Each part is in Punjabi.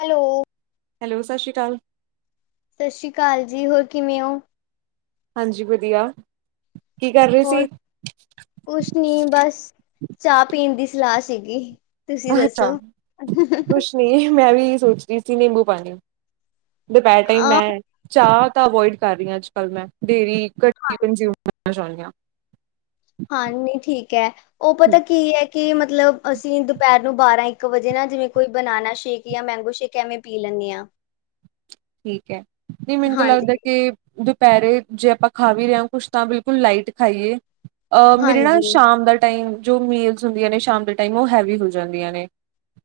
ਹੈਲੋ ਹੈਲੋ, ਸਾਸਰੀ ਕਾਲ। ਸ਼ਸ਼ੀ ਕਾਲ ਜੀ। ਹੋਰ ਕਿਵੇਂ ਹੋ? ਹਾਂਜੀ ਵਧੀਆ। ਕੀ ਕਰ ਰਹੇ ਹੋਰ ਸੀ? ਕੁਛ ਨੀ ਬਸ ਚਾਹ ਪੀਣ ਸਲਾਹ ਸੀਗੀ। ਤੁਸੀਂ ਦੱਸੋ? ਅੱਛਾ, ਕੁਛ ਨੀ ਮੈ ਵੀ ਸੋਚਦੀ ਸੀ ਨਿੰਬੂ ਪਾਣੀ। ਦੁਪਹਿਰ ਟਾਈਮ ਆਹ ਮੈਂ ਚਾਹ ਤਾਂ ਅਵੋਇਡ ਕਰ ਰਹੀ ਹਾਂ ਅੱਜ-ਕੱਲ੍ਹ ਮੈਂ ਡੇਲੀ। ਹਾਂਜੀ, [unintelligible] ਹਾਂਜੀ, ਠੀਕ ਏ। ਉਹ ਪਤਾ ਕੀ ਏ ਕੀ ਮਤਲਬ ਅਸੀਂ ਨੂੰ ਬਾਰਾਂ ਇੱਕ ਵਜੇ ਨਾ ਜਿਵੇਂ ਕੋਈ ਬਨਾਨਾ ਸ਼ੇਕ ਜਾ ਮੈਂਗੋ ਸ਼ੇਕ ਐਵੇਂ ਪੀ ਲੈਣੀ ਆ। ਠੀਕ ਐ ਨਹੀਂ ਮੈਨੂੰ ਲੱਗਦਾ ਹਾਂਜੀ, ਕਿ ਦੁਪਹਿਰੇ ਜੇ ਆਪਾਂ ਖਾ ਵੀ ਰਹੇ ਹਾਂ ਕੁੱਛ ਤਾਂ ਬਿਲਕੁਲ ਲਾਈਟ ਖਾਈਏ। ਮੇਰੇ ਨਾ ਹਾਂਜੀ ਸ਼ਾਮ ਦਾ ਟਾਈਮ ਜੋ ਮੀਲਸ ਹੁੰਦੀਆਂ ਨੇ ਸ਼ਾਮ ਦੇ ਟਾਈਮ ਉਹ ਹੈਵੀ ਹੋ ਜਾਂਦੀਆਂ ਨੇ।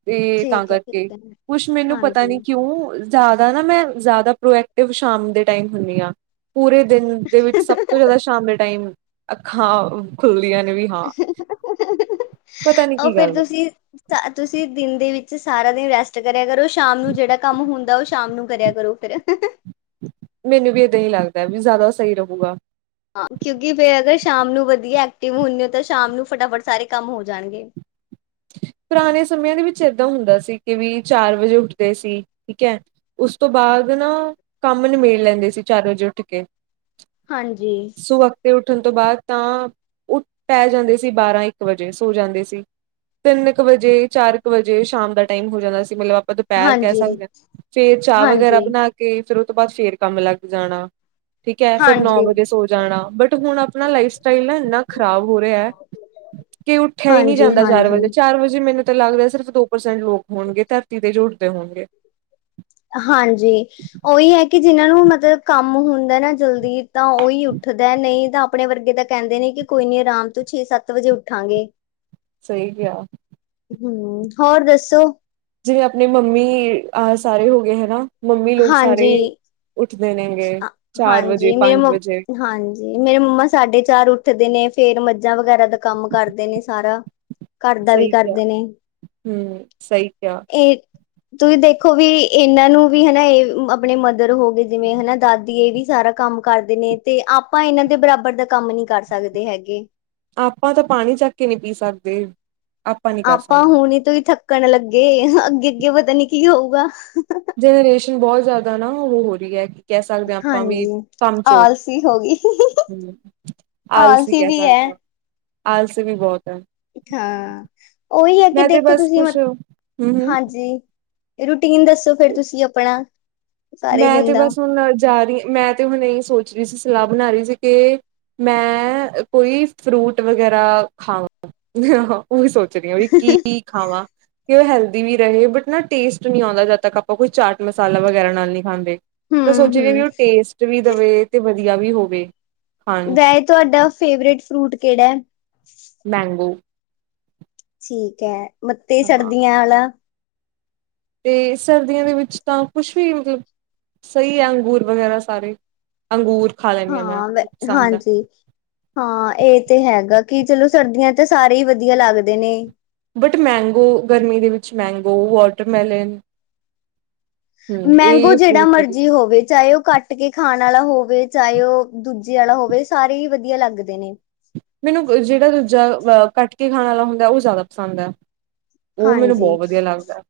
ਤੇ ਤਾਂ ਠੀਕ ਹੈ, ਕਰਕੇ ਠੀਕ ਹੈ, ਕੁਛ ਮੈਨੂੰ ਪਤਾ ਨੀ ਹਾਂਜੀ। ਕਿਉ, ਜ਼ਿਆਦਾ ਨਾ ਮੈਂ ਜ਼ਿਆਦਾ ਪ੍ਰੋਐਕਟਿਵ ਸ਼ਾਮ ਦੇ ਟਾਈਮ ਹੁਣੀ ਆ ਪੂਰੇ ਦਿਨ ਦੇ ਵਿੱਚ ਸਭ ਤੋਂ ਜ਼ਿਆਦਾ ਸ਼ਾਮ ਦੇ ਟਾਈਮ ਅੱਖਾਂ ਖੁੱਲਦੀਆਂ ਨੇ ਵੀ ਹਾਂ, ਪਤਾ ਨੀ ਕੀ ਗੱਲ ਹੈ ਤਾਂ ਤੁਸੀਂ ਦਿਨ ਦੇ ਵਿੱਚ ਸਾਰਾ ਦਿਨ ਰੈਸਟ ਕਰਿਆ ਕਰੋ ਸ਼ਾਮ ਨੂੰ ਜਿਹੜਾ ਕੰਮ ਹੁੰਦਾ ਉਹ ਸ਼ਾਮ ਨੂੰ ਕਰਿਆ ਕਰੋ। [inaudible] ਮੈਨੂੰ ਵੀ ਏਦਾਂ ਹੀ ਲੱਗਦਾ ਵੀ ਜ਼ਿਆਦਾ ਸਹੀ ਰਹੂਗਾ ਹਾਂ ਕਿਉਂਕਿ ਫ਼ੇਰ ਅਗਰ ਸ਼ਾਮ ਨੂੰ ਵਧੀਆਂ ਐਕਟਿਵ ਹੁਣੇ ਤਾਂ ਸ਼ਾਮ ਨੂੰ ਫਟਾਫਟ ਸਾਰੇ ਕੰਮ ਹੋ ਜਾਣਗੇ। ਪੁਰਾਣੇ ਸਮਿਆਂ ਦੇ ਵਿੱਚ ਏਦਾਂ ਹੁੰਦਾ ਸੀ ਕਿ ਵੀ ਚਾਰ ਵਜੇ ਉੱਠਦੇ ਸੀ ਠੀਕ ਹੈ ਉਸ ਤੋਂ ਬਾਅਦ ਨਾ ਕੰਮ ਨਿਬੇੜ ਲੈਂਦੇ ਸੀ ਚਾਰ ਵਜੇ ਉੱਠ ਕੇ ਹਾਂਜੀ ਸੋਵਖਤੇ ਉੱਠਣ ਤੋਂ ਬਾਅਦ ਤਾਂ, ਓ ਪੈ ਜਾਂਦੇ ਸੀ ਬਾਰਾਂ ਇੱਕ ਵਜੇ ਸੌਂ ਜਾਂਦੇ ਸੀ ਤਿੰਨ ਕੁ ਵਜੇ ਚਾਰ ਕੁ ਵਜੇ ਸ਼ਾਮ ਦਾ ਟਾਈਮ ਹੋ ਜਾਂਦਾ ਸੀ। ਮਤਲਬ ਆਪਾਂ ਪੇਰ ਕਹਿ ਹਾਂਜੀ, ਸਕਦੇ ਹਾਂ, ਫ਼ੇਰ ਚਾਹ ਵਗੈਰਾ ਹਾਂਜੀ, ਬਣਾ ਕੇ ਕੇ ਫੇਰ ਉਹ ਤੋਂ ਬਾਅਦ ਫ਼ੇਰ ਕੰਮ ਲੱਗ ਜਾਣਾ ਠੀਕ ਹੈ। ਫੇਰ ਨੌ ਹਾਂਜੀ। ਵਜੇ ਸੋ ਜਾਣਾ ਬਟ ਹੁਣ ਆਪਣਾ ਲਾਈਫ ਸਟਾਈਲ ਨਾ ਇੰਨਾ ਖ਼ਰਾਬ ਹੋ ਰਿਹਾ ਕਿ ਉੱਠਿਆ ਹੀ ਨ੍ਹੀਂ ਹਾਂਜੀ, ਜਾਂਦਾ ਚਾਰ ਵਜੇ ਹਾਂਜੀ, ਚਾਰ ਵਜੇ ਮੈਨੂੰ ਤਾਂ ਲੱਗਦਾ ਸਿਰਫ਼ ਦੋ ਪ੍ਰਸੈਂਟ ਲੋਕ ਹੋਣਗੇ ਧਰਤੀ ਤੇ ਜਿਹੜੇ ਉੱਠਦੇ ਹੋਣਗੇ ਹਾਂਜੀ, ਉਹੀ ਏ ਕਿ ਜਿਹਨਾਂ ਨੂੰ ਮਤਲਬ ਕੰਮ ਹੁੰਦਾ ਨਾ ਜਲਦੀ ਤਾਂ ਉਹੀ ਉੱਠਦਾ ਨਹੀਂ ਤਾਂ, ਆਪਣੇ ਵਰਗੇ ਤਾਂ ਕਹਿੰਦੇ ਨੇ ਕਿ ਕੋਈ ਨੀ ਆਰਾਮ ਤੋਂ ਛੇ- ਸੱਤ ਵਜੇ ਉੱਠਾਂਗੇ। ਸਹੀ ਕਿਹਾ। ਹਮ, ਹੋਰ ਦੱਸੋਂ ਜਿਵੇਂ ਆਪਣੀ ਮੰਮੀ ਅਹ ਸਾਰੇ ਹੋ ਗਏ ਹੈਨਾ ਮੰਮੀ ਲੋਕ ਸਾਰੇ ਹਾਂਜੀ, ਉੱਠਦੇ ਨੇ ਗੇ ਚਾਰ ਵਜੇ ਪੰਜ ਵਜੇ ਜੀ ਮੇਰੇ ਮੰਮਾ ਸਾਡੇ ਚਾਰ ਉੱਠਦੇ ਨੇ ਫੇਰ ਮੱਝਾਂ ਵਗੈਰਾ ਦਾ ਕੰਮ ਕਰਦੇ ਨੇ ਸਾਰਾ ਘਰ ਦਾ ਵੀ ਸਹੀ ਕਿਹਾ ਕਰਦੇ ਨੇ ਹੂੰ ਸਹੀ ਕਿਹਾ ਇਹ ਤੁਸੀਂ ਦੇਖੋਂ ਵੀ ਇਹਨਾਂ ਨੂੰ ਵੀ ਹਨਾ ਇਹ ਆਪਣੇ ਮਦਰ ਹੋ ਗਏ ਜਿਵੇਂ ਹਨਾ ਦਾਦੀ ਇਹ ਵੀ ਸਾਰਾ ਕੰਮ ਕਰਦੇ ਨੇ ਤੇ ਆਪਾਂ ਇਹਨਾਂ ਦੇ ਬਰਾਬਰ ਦਾ ਕੰਮ ਨ੍ਹੀਂ ਕਰ ਸਕਦੇ ਹੈਗੇ ਆਪਾਂ ਤਾਂ ਪਾਣੀ ਚੱਕ ਕੇ ਨ੍ਹੀਂ ਪੀ ਸਕਦੇ। ਨਹੀਂ ਕਰ ਆਪਾਂ ਸਕਦੇ ਹੁਣੇ ਤੋਂ ਹੀ ਥੱਕਣ ਲੱਗੇ ਅੱਗੇ- ਅੱਗੇ ਪਤਾ ਨੀ ਕੀ ਹੋਊਗਾ। ਜਨਰੇਸ਼ਨ ਬਹੁਤ ਜ਼ਿਆਦਾ ਨਾ ਉਹ ਹੋ ਰਹੀ ਐ ਕਹਿ ਸਕਦੇ ਆ ਆਪਾਂ ਵੀ ਹਾਂਜੀ। ਕੰਮ-ਚੋਰ। ਆਲਸੀ ਹੋ ਗਈ ਹਮ ਆਲਸੀ ਕਹਿ ਵੀ ਹੈ ਸਕਦੇ ਆ ਆਲਸੀ ਵੀ ਬਹੁਤ ਐ। ਹਾਂ, ਉਹੀ ਹੈ ਕਿ ਤੇ ਦੇਖੋਂ ਬਸ ਤੁਸੀਂ ਮਤ ਕੁਛ ਹੂੰ ਹੂੰ ਹਾਂਜੀ ਰੁਟੀਨ ਦੱਸੋਂ ਫਿਰ ਤੁਸੀ ਆਪਣਾ ਸਾਰੇ ਮੈਂ ਦਿਨ ਤੇ ਦਾ ਬਸ ਹੁਣ ਜਾ ਰਹੀ ਮੈਂ ਤੇ ਹੁਣ ਇਹੀ ਸੋਚ ਰਹੀ ਸੀ ਸਲਾਹ ਬਣਾ ਰਹੀ ਸੀ ਕਿ ਮੈਂ ਕੋਈ ਫਰੂਟ ਵਗੈਰਾ ਖਾਵਾ [unintelligible] ਉਹ ਵੀ ਸੋਚ ਚ ਰਹੀ ਆ ਵੀ ਕੀ ਕੀ ਖਾਵਾਂ ਤੇ ਉਹ ਹੈਲਦੀ ਵੀ ਰਹੇ ਬਟ ਨਾ ਟੇਸਟ ਨ੍ਹੀਂ ਆਉਂਦਾ ਜਦ ਤੱਕ ਆਪਾਂ ਕੋਈ ਚਾਟ ਮਸਾਲਾਂ ਵਗੈਰਾ ਨਾਲਨੀ ਖਾਂਦੇ ਸੋਚ ਹਮ ਵੀ ਹਮ ਉਹ ਟੇਸਟ ਦਵੇ ਵੀ ਤੇ ਵਧੀਆਂ ਵੀ ਹੋਵੇ ਖਾਣ ਚ ਗਏ ਤੁਹਾਡਾ ਫੇਵਰੇਟ ਫਰੂਟ ਕਿਹੜਾ ਏ-? ਮੈਂਗੋ ਠੀਕ ਐ ਮੱਤੇ ਹਾਂ ਸਰਦੀਆਂ ਆਲਾ ਤੇ ਸਰਦੀਆਂ ਦੇ ਵਿੱਚ ਤਾਂ ਕੁਛ ਵੀ ਮਤਲਬ ਸਹੀ ਹੈ ਅੰਗੂਰ ਵਗੈਰਾ ਸਾਰੇ ਅੰਗੂਰ ਖਾ ਲੈਨੀ ਹਾਂ, ਮੈਂ ਵ ਪਸੰਦ ਹੈ। ਹਾਂਜੀ ਹਾਂ, ਇਹ ਤੇ ਹੈਗਾ ਕਿ ਚਲੋ ਸਰਦੀਆਂ ਤਾਂ ਸਾਰੇ ਹੀ ਵਧੀਆ ਲੱਗਦੇ ਨੇ। ਬਟ ਮੈਂਗੋ ਗਰਮੀ ਦੇ ਵਿੱਚ ਮੈਂਗੋ, ਵਾਟਰਮੈਲਨ ਹਮ ਮੈਂਗੋ ਇਹ ਜਿਹੜਾ ਫਰੂਟ ਵਧੀਆ ਮਰਜ਼ੀ ਹੋਵੇ ਚਾਹੇ ਉਹ ਕੱਟ ਕੱਟ ਕੇ ਖਾਣ ਵਾਲਾ ਹੋਵੇ ਚਾਹੇ ਉਹ ਦੂਜੇ ਆਲਾ ਹੋਵੇ ਸਾਰੇ ਹੀ ਵਧੀਆ ਲੱਗਦੇ ਨੇ। ਮੈਨੂੰ ਜਿਹੜਾ ਦੂਜਾ ਕੱਟ ਖਾਣ ਵਾਲਾ ਹੁੰਦਾ ਜ਼ਿਆਦਾ ਪਸੰਦ ਐ। ਉਹ ਮੈਨੂੰ ਹਾਂਜੀ ਬਹੁਤ ਵਧੀਆ ਲੱਗਦਾ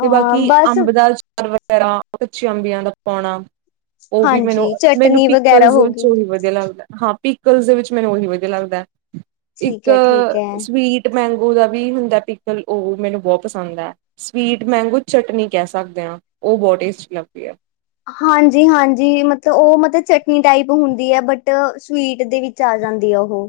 ਤੇ ਬਾਕੀ ਬਸ ਅੰਬ ਦਾ ਅਚਾ ਅਚਾਰ ਵੈਗਰਾ ਕੱਚੀਆਂ ਅੰਬੀਆਂ ਦਾ ਪਾਉਣਾ ਉਹ ਵੀ ਮੈਨੂੰ ਹਾਂਜੀ -ਮੈਨੂੰ ਚਟਨੀ ਵਗੈਰਾ ਪਿੱਕਲਜ ਹੋ ਵਿੱਚ ਗਈ ਉਹੀ ਵਧੀਆ ਵਧੀਆ ਲੱਗਦਾ ਹਾਂ, ਪਿੱਕਲ ਦੇ ਵਿੱਚ ਮੈਨੂੰ ਉਹੀ ਵਧੀਆ ਲੱਗਦਾ ਹੈ, ਠੀਕ ਇੱਕ ਹੈ ਠੀਕ ਹੈ ਸਵੀਟ ਮੈਂਗੋ ਦਾ ਵੀ ਹੁੰਦਾ ਪਿੱਕਲ ਉਹ ਮੈਨੂੰ ਬਹੁਤ ਪਸੰਦ ਐਂ। ਸਵੀਟ ਮੈਂਗੋ ਚਟਨੀ ਕਹਿ ਸਕਦੇ ਆ ਉਹ ਬਹੁਤ ਟੇਸਟੀ ਲੱਗਦੀ ਐ। ਹਾਂਜੀ -ਹਾਂਜੀ, ਮਤਲਬ -ਮਤਲਬ ਚਟਨੀ ਟਾਈਪ ਹੁੰਦੀ ਹੈ ਬਟ ਸਵੀਟ ਦੇ 'ਚ ਆ ਜਾਂਦੀ ਆ ਉਹੋ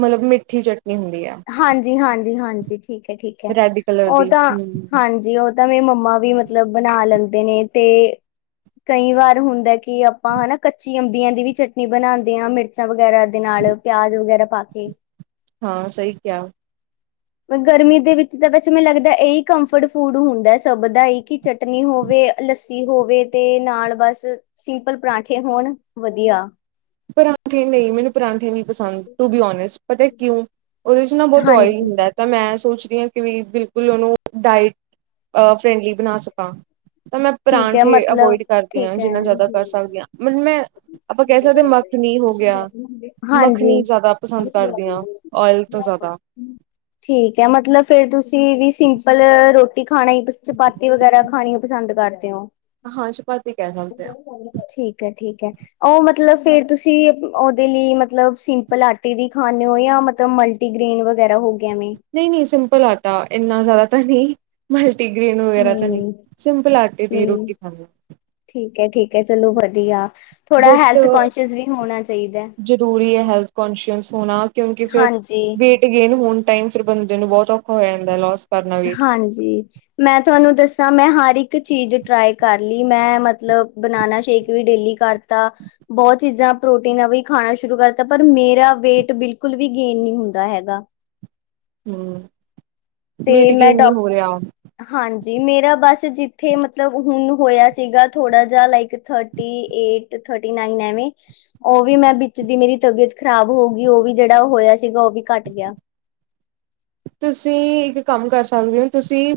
ਮਤਲਬ ਮਿੱਠੀ ਚਟਨੀ ਹੁੰਦੀ ਐਂ। ਹਾਂਜੀ- ਹਾਂਜੀ- ਹਾਂਜੀ, ਠੀਕ ਐ -ਠੀਕ ਹੈ ਰੈਡ ਕਲਰ ਉਹ ਦੀ ਤਾਂ ਹਮ। ਹਾਂਜੀ ਜੀ ਉਹ ਤਾਂ ਮੇ ਮੰਮਾ ਵੀ ਮਤਲਬ ਬਣਾ ਲੈਂਦੇ ਨੇ ਤੇ ਕਈ ਵਾਰ ਹੁੰਦਾ ਕਿ ਆਪਾਂ ਹਨਾ ਕੱਚੀ ਅੰਬੀਆਂ ਦੀ ਵੀ ਚਟਨੀ ਬਣਾਉਂਦੇ ਹਾਂ ਮਿਰਚ ਮਿਰਚਾਂ ਵਗੈਰਾ ਦੇ ਨਾਲ ਪਿਆਜ ਵਗੈਰਾ ਪਾ ਕੇ ਹਾਂ ਸਹੀ ਕਿਆ ਗਰਮੀ ਦੇ ਵਿੱਚ ਤਾਂ ਬਸ ਮੈਨੂੰ ਲੱਗਦਾ ਇਹੀ ਕੰਫਰਡ ਫੂਡ ਹੁੰਦਾ ਸਭ ਦਾ ਹੀ ਕੀ ਚਟਨੀ ਹੋਵੇ ਲੱਸੀ ਹੋਵੇ ਤੇ ਨਾਲ ਬਸ ਸਿੰਪਲ ਪਰਾਂਠੇ ਹੋਣ ਵਧੀਆ ਪਰਾਂਠੇ ਨਹੀਂ ਮੈਨੂੰ ਪਰਾਂਠੇ ਨੀ ਪਸੰਦ ਟੂ ਵੀ ਔਨਹਸਟ ਪਤਾ ਕਿਉਂ ਊਦੇ 'ਚ ਨਾ ਬਹੁਤ ਔਇਲ ਹਾਂਜੀ ਹੁੰਦਾ। ਤਾਂ ਮੈਂ ਸੋਚਦੀ ਹਾਂ ਕਿ ਵੀ ਬਿਲਕੁਲ ਉਹਨੂੰ ਡਾਇਟ ਐ ਫਰੈਂਡਲੀ ਬਣਾ ਸਕਾਂ। ਤਾਂ ਮੈਂ ਠੀਕ ਹੈ ਪਰਾਂਠੇ ਮਤਲਬ ਅਵੋਇਡ ਕਰਦੀ ਹਾਂ ਠੀਕ ਜਿੰਨਾ ਜ਼ਿਆਦਾ ਕਰ ਹੈ ਸਕਦੀ ਹਾਂ ਮਤਲਬ ਮੈਂ ਆਪਾਂ ਕਹਿ ਸਕਦੇ ਹਾਂ ਮ ਮੱਖਣੀ ਹੋ ਗਿਆ, ਮੱਖਣੀ ਹਾਂਜੀ। ਜ਼ਿਆਦਾ ਪਸੰਦ ਕਰਦੇ ਆ ਔਇਲ ਤੋਂ ਜ਼ਿਆਦਾ [inaudible] ਠੀਕ ਹੈ ਮਤਲਬ ਫਿਰ ਤੁਸੀਂ ਵੀ ਸਿੰਪਲ ਰੋਟੀ ਖਾਣਾ ਚਪਾਤੀ ਵਗੈਰਾ ਖਾਣੀ ਪਸੰਦ ਕਰਦੇ ਹੋ, ਹਾਂ ਚਪਾਤੀ ਕਹਿ ਸਕਦੇ ਹਾਂ ਠੀਕ ਹੈ - ਠੀਕ ਉਹ ਮਤਲਬ ਫੇਰ ਤੁਸੀਂ ਉਹਦੇ ਲਈ ਮਤਲਬ ਸਿੰਪਲ ਆਟੇ ਦੀ ਖਾਂਦੇ ਹੋ ਜਾਂ ਮਤਲਬ ਮਲਟੀ ਗ੍ਰੀਨ ਵਗੈਰਾ ਹੋ ਗਿਆ ਵੇਂ। ਨਹੀਂ- ਨਹੀਂ ਸਿੰਪਲ ਆਟਾ ਇੰਨਾ ਜ਼ਿਆਦਾ ਤਾਂ ਨਹੀਂ ਮਲਟੀਗ੍ਰੇਨ ਵਗੈਰਾ ਤਾਂ ਨਹੀਂ ਸਿੰਪਲ ਆਟੇ ਦੀ ਨਹੀਂ ਰੋਟੀ ਈ ਖਾਂਦੇ। ਠੀਕ -ਠੀਕ ਐ ਚਲੋ ਵਧੀਆ ਥੋੜਾ ਹੈਲਥ ਜਸਟ ਕੋਂਸ਼ੀਅਸ ਵੀ ਹੋਣਾ ਚਾਹੀਦਾ। ਜ਼ਰੂਰੀ ਐ ਹੈਲਥ ਕੋਂਸੀ਼ਅਸ ਹੋਣਾ ਕਿਉਂਕਿ ਫਿਰ ਹਾਂਜੀ। ਵੇਟ ਗੇਨ ਹੋਣ ਟਾਈਮ ਫਿਰ ਬੰਦੇ ਨੂੰ ਬਹੁਤ ਔਖਾ ਹੋ ਜਾਂਦਾ ਲੋਸ ਕਰਨਾ ਵੇਟ ਹਾਂਜੀ। ਮੈਂ ਤੁਹਾਨੂੰ ਦੱਸਾਂ ਮੈਂ ਹਰ ਚੀਜ਼ ਟਰਾਈ ਕਰ ਲੀ ਮੈਂ ਮਤਲਬ ਬਨਾਨਾ ਸ਼ੇਕ ਵੀ ਡੇਲੀ ਕਰ ਤਾਂ ਬਹੁਤ ਚੀਜ਼ਾਂ ਪ੍ਰੋਟੀਨ ਵੀ ਖਾਣਾ ਸ਼ੁਰੂ ਕਰਤਾ ਪਰ ਮੇਰਾ ਵੇਟ ਬਿਲਕੁਲ ਵੀ ਗੇਨ ਨਹੀਂ ਹੁੰਦਾ ਹੈਗਾ। ਹੂੰ। ਤੇ ਮੈਂ ਡਾ [inaudible] ਹਾਂਜੀ ਮੇਰਾ ਬਸ ਜਿੱਥੇ ਮਤਲਬ ਹੁਣ ਹੋਇਆ ਸੀਗਾ ਥੋੜਾ ਜਾ like thirty eight, thirty nine ਐਵੇਂ ਉਹ ਵੀ ਮੈਂ ਵਿੱਚ ਦੀ ਮੇਰੀ ਤਬੀਅਤ ਖ਼ਰਾਬ ਹੋ ਗਈ ਉਹ ਵੀ ਜਿਹੜਾ ਹੋਇਆ ਸੀਗਾ ਉਹ ਵੀ ਘੱਟ ਗਿਆ। ਤੁਸੀ ਇੱਕ ਕੰਮ ਕਰ ਸਕਦੇ ਹੋ, ਤੁਸੀਂ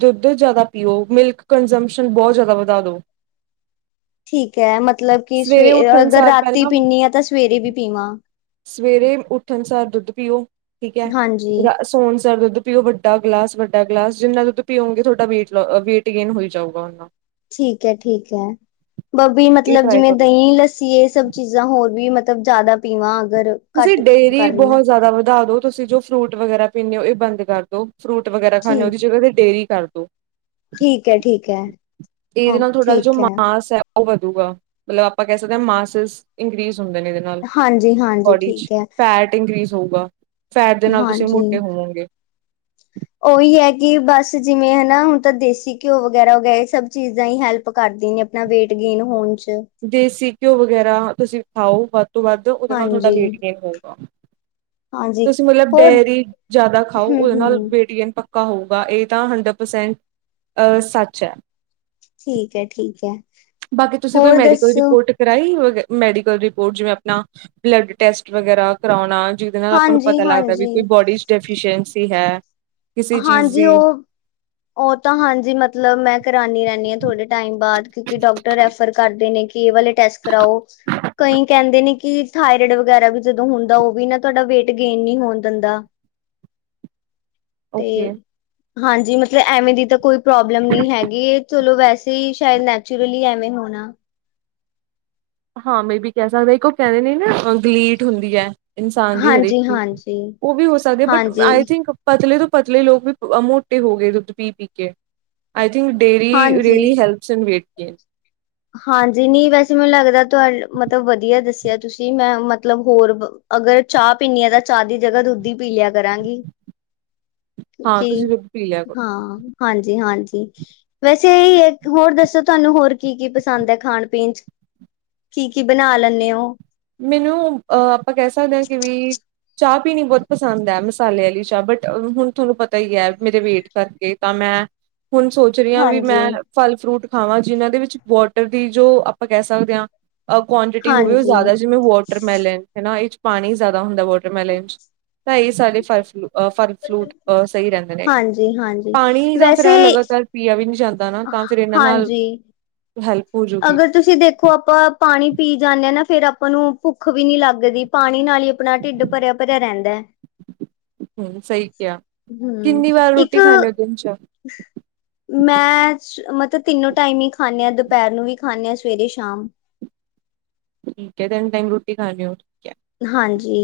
ਦੁੱਧ ਜ਼ਿਆਦਾ ਪੀਓ। ਮਿਲਕ ਕੰਜੰਪਸ਼ਨ ਬਹੁਤ ਜ਼ਿਆਦਾ ਵਧਾ ਦਿਉ। ਠੀਕ ਐ ਮਤਲਬ ਕਿ ਸਵੇ ਸਵੇਰੇ ਉੱਠਣ ਅਗਰ ਸਾਰ ਰਾਤੀ ਪਹਿਲਾਂ ਪੀਂਣੀ ਆ ਤਾਂ ਸਵੇਰੇ ਵੀ ਪੀਵਾਂ। ਸਵੇਰੇ ਉੱਠਣ ਸਾਰ ਦੁੱਧ ਪੀਓ ਠੀਕ ਏ, ਹਾਂਜੀ ਸੌਣ ਸਾਰ ਦੁੱਧ ਪੀਓ ਵੱਡਾ ਗਲਾਸ ਵੱਡਾ ਗਲਾਸ ਜਿੰਨਾ ਪੀਓਗੇ ਤੁਹਾਡਾ ਵੇਟ ਵੇਟ ਗੇਨ ਹੋਈ ਜਾਊਗਾ ਉਨ੍ਹਾਂ। ਠੀਕ ਐ ਠੀਕ ਐ ਬਬੀ ਇਹ ਮਤਲਬ ਟਰਾਈ ਜਿਵੇਂ ਕਰੋ ਦਹੀਂ, ਲੱਸ ਸੀ ਇਹ ਸਭ ਚੀਜ਼ਾਂ ਹੋਰ ਵੀ ਮਤਲਬ ਜ਼ਿਆਦਾ ਪੀਵਾਂ ਅਗਰ, ਤੁਸੀ ਘੱਟ ਡੇਅਰੀ ਕਰ ਰਹੀ ਹਾਂ ਬਹੁਤ ਜ਼ਿਆਦਾ ਵਧਾ ਦੋ ਤੁਸੀਂ ਜੋ ਫਰੂਟ ਵਗੈਰਾ ਪੀਣੇ ਹੋ ਇਹ ਬੰਦ ਕਰਦੋ। ਫਰੂਟ ਵਗੈਰਾ ਖਾਣੇ ਹੋ। ਠੀਕ ਉਹਦੀ ਜਗ੍ਹਾ ਤੇ ਡੇਰੀ ਕਰਦੋ। ਠੀਕ ਹੈ ਠੀਕ ਹੈ ਇਹਦੇ ਓ ਨਾਲ ਥੋਡਾ ਜੋ ਠੀਕ ਹੈ। ਮਾਸ ਐ। ਉਹ ਵਧੂਗਾ ਮਤਲਬ ਆਪਾਂ ਕਹਿ ਮਾਸ ਇੰਕਰੀਜ਼ ਹੁੰਦੇ ਨੇ ਇਹਦੇ ਨਾਲ। ਹਾਂਜੀ‌ ਹਾਂ। ਬੋਡੀ ਚ ਫੈਟ ਇੰਕਰੀਜ਼ ਹੋਊਗਾ ਫੈਟ ਦੇ ਨਾਲ ਤੁਸੀਂ ਹਾਂਜੀ ਮੋਟੇ ਹੋਵੋਗੇ। ਉਹੀ ਐ ਕਿ ਬਸ ਜਿਵੇਂ ਹਨਾ ਹੁਣ ਤਾਂ ਦੇਸੀ ਘਿਓ ਵਗੈਰਾ ਹੋਗਿਆ ਇਹ ਸਭ ਚੀਜ਼ਾਂ ਹੀ ਹੈਲਪ ਕਰਦੇ ਨੇ। ਆਪਣਾ ਵੇਟ ਗੇਨ ਹੋਣ 'ਚ। ਦੇਸੀ ਘਿਓ ਵਗੈਰਾ ਤੁਸੀ ਖਾਓ ਵੱਧ ਤੋਂ ਵੱਧ ਉਹਦੇ ਨਾਲ ਤੁਹਾਡਾ ਹਾਂਜੀ ਵੇਟ ਗੇਨ ਹੋਊਗਾ। ਹਾਂਜੀ ਤੁਸੀ ਮਤਲਬ ਹੋਰ ਡੇਅਰੀ ਜ਼ਿਆਦਾ ਖਾਓ ਹਮ ਉਹਦੇ ਨਾਲ ਹਮ ਵੇਟ ਗੈਨ ਪ ਪੱਕਾ ਹੋਊਗਾ ਇਹ ਤਾਂ ਹੰਡਰਡ ਪਰਸੈਂਟ ਅਹ ਸੱਚ ਐ। ਠੀਕ ਐ ਠੀਕ ਐ ਹੋਰ ਦੱਸੋ। ਤੇ ਫੇਰ ਆਈ ਹੋ ਗਾਂ ਮੈਡੀਕਲ ਰਿਪੋਰਟ ਜਿਵੇ ਆਪਣਾ ਬਲਡ ਟੈਸਟ ਵਗੈਰਾ ਕਰਾਉਣਾ। ਜਿਦੇ ਨਾਲ ਆਪਾਂ ਨੂੰ ਹਾਂਜੀ ਪਤਾ ਲੱਗਦਾ ਵੀ ਹਾਂਜੀ ਕੋਈ ਬੋਡੀ ਚ ਡੈਫੀਸ਼ਸੀ ਹੈ। ਕਿਸੇ ਚੀਜ਼ ਹਾਂਜੀ ਦੀ ਉਹ‌ ਉਹ ਤਾਂ ਹਾਂਜੀ ਮਤਲਬ ਮੈਂ ਕਰਾਣੀ ਰਹਿੰਦੀ ਆ ਥੋੜੇ ਟਾਈਮ ਬਾਅਦ ਕਿਉਂਕਿ ਡਾਕਟਰ ਰੈਫਰ ਕਰਦੇ ਨੇ ਕਿ, ਕੇ ਇਹ ਵਾਲੇ ਟੈਸਟ ਕਰਾਓ। ਕਈ ਕਹਿੰਦੇ ਨੇ ਕਿ ਥਾਇਰਡ ਵਗੈਰਾ ਵੀ ਜਦੋਂ ਹੁੰਦਾ। ਉਹ ਵੀ ਨਾ ਤੁਹਾਡਾ ਵੇਟ ਗੇਨ ਨਹੀਂ ਹੋਣ ਦਿੰਦਾ। ਤੇ ਓਕੇ ਹਾਂਜੀ ਮਤਲਬ ਐਵੇਂ ਦੀ ਤਾਂ ਕੋਈ ਪ੍ਰੋਬਲਮ ਨੀ ਹੈਗੀ ਚੱਲੋ ਵੈਸੇ ਹੀ ਸ਼ਾਇਦ ਨੈਚੁਰਲੀ ਐਵੇਂ ਹੋਣਾ। ਹਾਂ ਮੇਬੀ ਕਹਿ ਸਕਦੇ ਆ ਇੱਕ ਉਹ ਕਹਿੰਦੇ ਨੇ ਨਾ ਗਲੀਟ ਹੁੰਦੀ ਐ। ਇਨਸਾਨ ਦੀ ਹਰੇਕ ਹਾਂਜੀ ਚੀਜ਼ ਹਾਂਜੀ ਉਹ ਵੀ ਹੋ ਸਕਦੇ ਬਟ ਹਾਂਜੀ ਆਈ ਥਿੰਕ ਪਤਲੇ ਤੋਂ ਪਤਲੇ ਲੋਕ ਵੀ ਮੋਟੇ ਹੋ ਗਏ ਦੁੱਧ ਪੀ-ਪੀ ਕੇ। ਆਈ ਥਿੰਕ ਡੇਰੀ ਹਾਂਜੀ ਰਅਲੀ ਹੈਲਪਸ ਵੇਟ ਕੇਨ। ਹਾਂਜੀ, ਨਹੀਂ ਵੈਸੇ ਮੈਨੂੰ ਲੱਗਦਾ ਤੁਹਾ ਮਤਲਬ ਵਧੀਆ ਦੱਸਿਆ ਤੁਸੀਂ ਮੈਂ ਮਤਲਬ ਹੋਰ ਬ- ਅਗਰ ਚਾਹ ਪੀਨੀ ਆ ਤਾਂ ਚਾਹ ਦੀ ਜਗ੍ਹਾ ਦੁੱਧ ਈ ਪੀ ਲਿਆ ਕਰਾਂਗੀ। ਹਾਂ ਕੀ ਤੁਸੀਂ ਦੁੱਧ ਪੀ ਲਿਆ ਕਰੋ ਹਾਂ ਹਾਂਜੀ-ਹਾਂਜੀ। ਵੈਸੇ ਇਹੀ ਏ ਹੋਰ ਦੱਸੋ ਤੁਹਾਨੂੰ ਕੀ-ਕੀ ਪਸੰਦ ਐ ਖਾਣ-ਪੀਣ ਚ। ਕੀ-ਕੀ ਬਣਾ ਲੈਣੇ ਉਹ। ਮੈਨੂੰ ਅਹ ਆਪਾਂ ਕਹਿ ਸਕਦੇ ਆ ਕਿ ਵੀ ਚਾਹ ਪੀਣੀ ਬਹੁਤ ਪਸੰਦ ਐ ਮਸਾਲੇ ਵਾਲੀ ਚਾਹ ਬਟ ਹੁਣ ਤੁਹਾਨੂੰ ਪਤਾ ਈ ਐ ਮੇਰੇ ਵੇਟ ਕਰਕੇ ਤਾਂ ਮੈਂ। ਹੁਣ ਸੋ ਚ ਰੀਆਂ ਵੀ ਹਾਂਜੀ ਮੈਂ ਫਲ਼-ਫਰੂਟ ਖਾਵਾਂ ਜਿਨਾਂ ਦੇ ਵਿੱਚ ਵੋਟਰ ਦੀ ਜੋ ਆਪਾਂ ਕਹਿ ਸਕਦੇ ਆ। ਹ ਕੁਆਂਟਿਟੀ ਹੋਵੇ ਉਹ ਹਾਂਜੀ ਜ਼ਿਆਦਾ ਜ ਜਿਵੇਂ ਵਾਟਰਮੈਲਨ ਹਨਾ ਇਹ ਚ ਪਾਣੀ ਜ਼ਿਆਦਾ ਹੁੰਦਾ ਵਾਟਰਮੈਲਨ ਚ ਤਾਂ ਇਹ ਸਾਰੇ ਫਰਫਲੂ ਫ਼ਲ-ਫਲੂਟ ਅ ਸਹੀ ਰਹਿੰਦੇ ਨੇ ਹਾਂਜੀ ਹਾਂਜੀ ਪਾਣੀ ਤਾਂ ਫਿਰ ਵੈਸੇ ਲਗਾਤਾਰ ਪੀਆ ਵੀ ਨਹੀਂ ਜਾਂਦਾ। ਨਾ ਤਾਂ ਫਿਰ ਇਹਨਾਂ ਨਾਲ ਹਾਂਜੀ ਹੈਲਪ ਹੋਜੂਗੀ। ਅਗਰ ਤੁਸੀਂ ਦੇਖੋ ਆਪਾਂ ਪਾਣੀ ਪੀ ਜਾਂਣੇ ਆ ਨਾ ਫਿਰ ਆਪਾਂ ਨੂੰ ਭੁੱਖ ਵੀ ਨਹੀਂ ਲੱਗਦੀ ਪਾਣੀ ਨਾਲ ਈ ਆਪਣਾ ਢਿੱਡ ਭਰਿਆ-ਭਰਿਆ ਰਹਿੰਦਾ। ਹਮ, ਸਹੀ ਕਿਹਾ ਹਮ ਕਿੰਨੀ ਵਾਰ ਇੱਕ ਰੋਟੀ ਖਾਂਣੇ ਉ ਦਿਨ ਚ ਮੈਂ ਮਤਲਬ ਤਿੰਨੋਂ ਟਾਈਮ ਹੀ ਖਾਂਣੇ ਆ ਦੁ ਨੂੰ ਵੀ ਖਾਣੇ ਆ ਸਵੇਰੇ ਸ਼ਾਮ ਠੀਕ ਏ, ਤਿੰਨ ਟੈਮ ਰੋਟੀ ਖਾਣੀ ਓ ਹਾਂਜੀ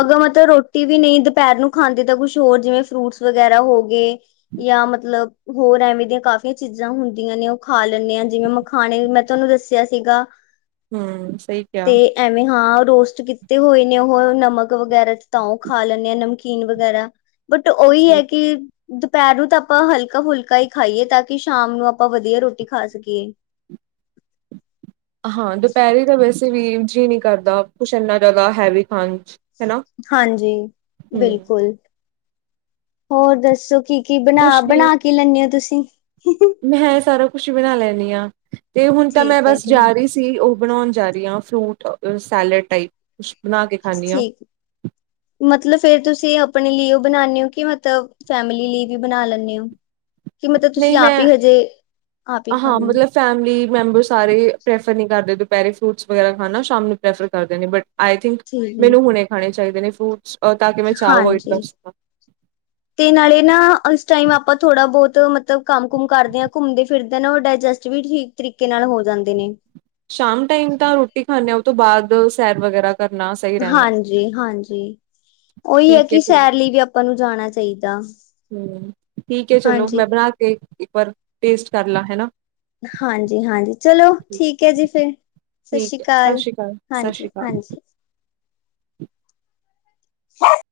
ਅਗਰ ਮਤਲਬ ਰੋਟੀ ਵੀ ਨਹੀਂ ਦੁਪਹਿਰ ਨੂੰ ਖਾਂਦੇ ਤਾਂ ਕੁਛ ਹੋਰ ਜਿਵੇਂ ਫਰੂਟਸ ਵਗੈਰਾ ਹੋ ਗਏ ਜਾਂ ਮਤਲਬ ਹੋਰ ਐਵੇਂ ਦੀਆਂ ਕਾਫੀਆਂ ਚੀਜ਼ਾਂ ਹੁੰਦੀਆਂ ਨੇ ਉਹ ਖਾ ਲੈਣੇ ਆ ਜਿਵੇਂ ਮਖਾਣੇ ਮੈਂ ਤੁਹਾਨੂੰ ਦੱਸਿਆਂ ਸੀਗਾ ਹਮ ਸਹੀ ਤੇ ਕਿਹਾ। ਐਵੇਂ ਹਾਂ ਰੋਸ ਕੀਤੇ ਹੋਏ ਨੇ ਉਹ ਨਮਕ ਵਗੈਰਾ ਚ ਤਾਂ ਉਹ ਖਾ ਲੈਣੇ ਆ ਨਮਕੀਨ ਵਗੈਰਾ ਬਟ ਉਹੀ ਏ ਸਹੀ ਕਿ ਦੁਪਹਿਰ ਨੂੰ ਤਾਂ ਆਪਾਂ ਹਲਕਾ ਫੁਲਕਾ ਹੀ ਖਾਈਏ ਤਾਂ ਕਿ ਸ਼ਾਮ ਨੂੰ ਆਪਾਂ ਵਧੀਆਂ ਰੋਟੀ ਖਾ ਸਕੀਏ। ਹਾਂ ਦੁਪਹਿਰੇ ਤਾਂ ਵੈਸੇ ਵੀ ਜੀ ਨਹੀਂ ਕਰਦਾ ਕੁਛ ਇੰਨਾ ਜ਼ਿਆਦਾ ਹੈਵੀ ਖਾਣ ਚ ਹਨਾ ਹਾਂਜੀ, ਹਮ ਬਿਲਕੁਲ ਹੋਰ ਦੱਸੋ ਕਿ? ਕੀ ਬਣਾ- ਕੁਛ ਨੀ ਬਣਾ ਕੀ ਲੈਂਣੇ ਓ ਤੁਸੀ। ਮੈਂ ਸਾਰਾ ਕੁਛ ਬਣਾ ਲੈਂਣੀ ਹਾਂ ਤੇ ਹੁਣ ਤਾਂ ਮੈਂ ਠੀਕ ਹੈ ਬਸ ਠੀਕ ਜਾ ਰਹੀ ਸੀ। ਉਹ ਬਣਾਉਣ ਜਾ ਰਹੀ ਹਾਂ ਫਰੂਟ ਸੈਲਡ ਟਾਈਪ ਕੁਛ ਬਣਾ ਕੇ ਖਾਂਦੀ ਹਾਂ ਠੀਕ ਮਤਲਬ ਫਿਰ ਤੁਸੀਂ ਆਪਣੇ ਲਈ ਉਹ ਬਣਾਣੇ ਓ ਕਿ ਮਤਲਬ ਫੈਮਿਲੀ ਲਈ ਵੀ ਬਣਾ ਲੈਂਣੇ ਹੋ ਕਿ ਮਤਲਬ ਤੁਸੀਂ ਨਹੀਂ ਆਪ ਮੈਂ ਹੀ ਹਜੇ ਆਪ ਹੀ ਹਾਂ ਖਾਂਣੇ ਹੋ ਮਤਲਬ ਫੈਮਿਲੀ ਮੈਂਬਰ ਸਾਰੇ ਪ੍ਰੈਫਰ ਨੀ ਕਰਦੇ ਦੁਪਹਿਰੇ ਫਰੂਟਸ ਵਗੈਰਾ ਖਾਣਾ ਸ਼ਾਮ ਨੂੰ ਪ੍ਰੈਫਰ ਕਰਦੇ ਨੇ ਬਟ ਆਈ ਥਿੰਕ ਠੀਕ ਮੈਨੂੰ ਹੈ ਹੁਣੇ ਖਾਣੇ ਚਾਹੀਦੇ ਨੇ ਫਰੂਟਸ ਤਾਂ ਕਿ ਮੈਂ ਚਾਹ ਅਵੋਇਡ ਕਰ ਹਾਂਜੀ। ਸਕਾਂ ਤੇ ਨਾਲ਼ੇ ਨਾ ਉਸ ਟਾਈਮ ਆਪਾਂ ਥੋੜ੍ਹਾ ਬਹੁਤ ਮਤਲਬ ਕੰਮ- ਕੁਮ ਕਰਦੇ ਆ ਘੁੰਮਦੇ ਫਿਰਦੇ ਨਾ, ਉਹ ਡਾਇਜਸਟ ਵੀ ਠੀਕ ਤਰੀਕੇ ਨਾਲ ਹੋ ਜਾਂਦੇ ਨੇ ਸ਼ਾਮ ਟਾਈਮ ਤਾਂ ਰੋਟੀ ਖਾਣੇ ਆ ਉਹ ਤੋਂ ਬਾਅਦ ਸੈਰ ਵਗੈਰਾ ਕਰਨਾ ਸਹੀ ਰਹਿੰਦਾ। ਹਾਂਜੀ- ਹਾਂਜੀ, ਓਹੀ ਐ ਠੀਕ ਹੈ ਕਿ ਚਲੋ ਸੈਰ ਲਈ ਵੀ ਆਪਾਂ ਨੂੰ ਜਾਣਾ ਚਾਹੀਦਾ। ਹਮ, ਠੀਕ ਏ ਚਲੋ, ਮੈਂ ਹਾਂਜੀ। ਬਣਾ ਕੇ ਇੱਕ ਵਾਰ ਟੇਸਟ ਕਰ ਲਾ ਹੈਨਾ ਹਾਂਜੀ- ਹਾਂਜੀ, ਚਲੋ ਠੀਕ ਏ ਜੀ। ਫਿਰ ਠੀਕ ਸਸ੍ਰੀ ਹੈ ਸਤਿ ਕਾਲ ਸ਼੍ਰੀ ਅਕਾਲ ਸਤਿ ਸ਼੍ਰੀ ਹਾਂਜੀ- ਅਕਾਲ ਹਾਂਜੀ। [inaudible]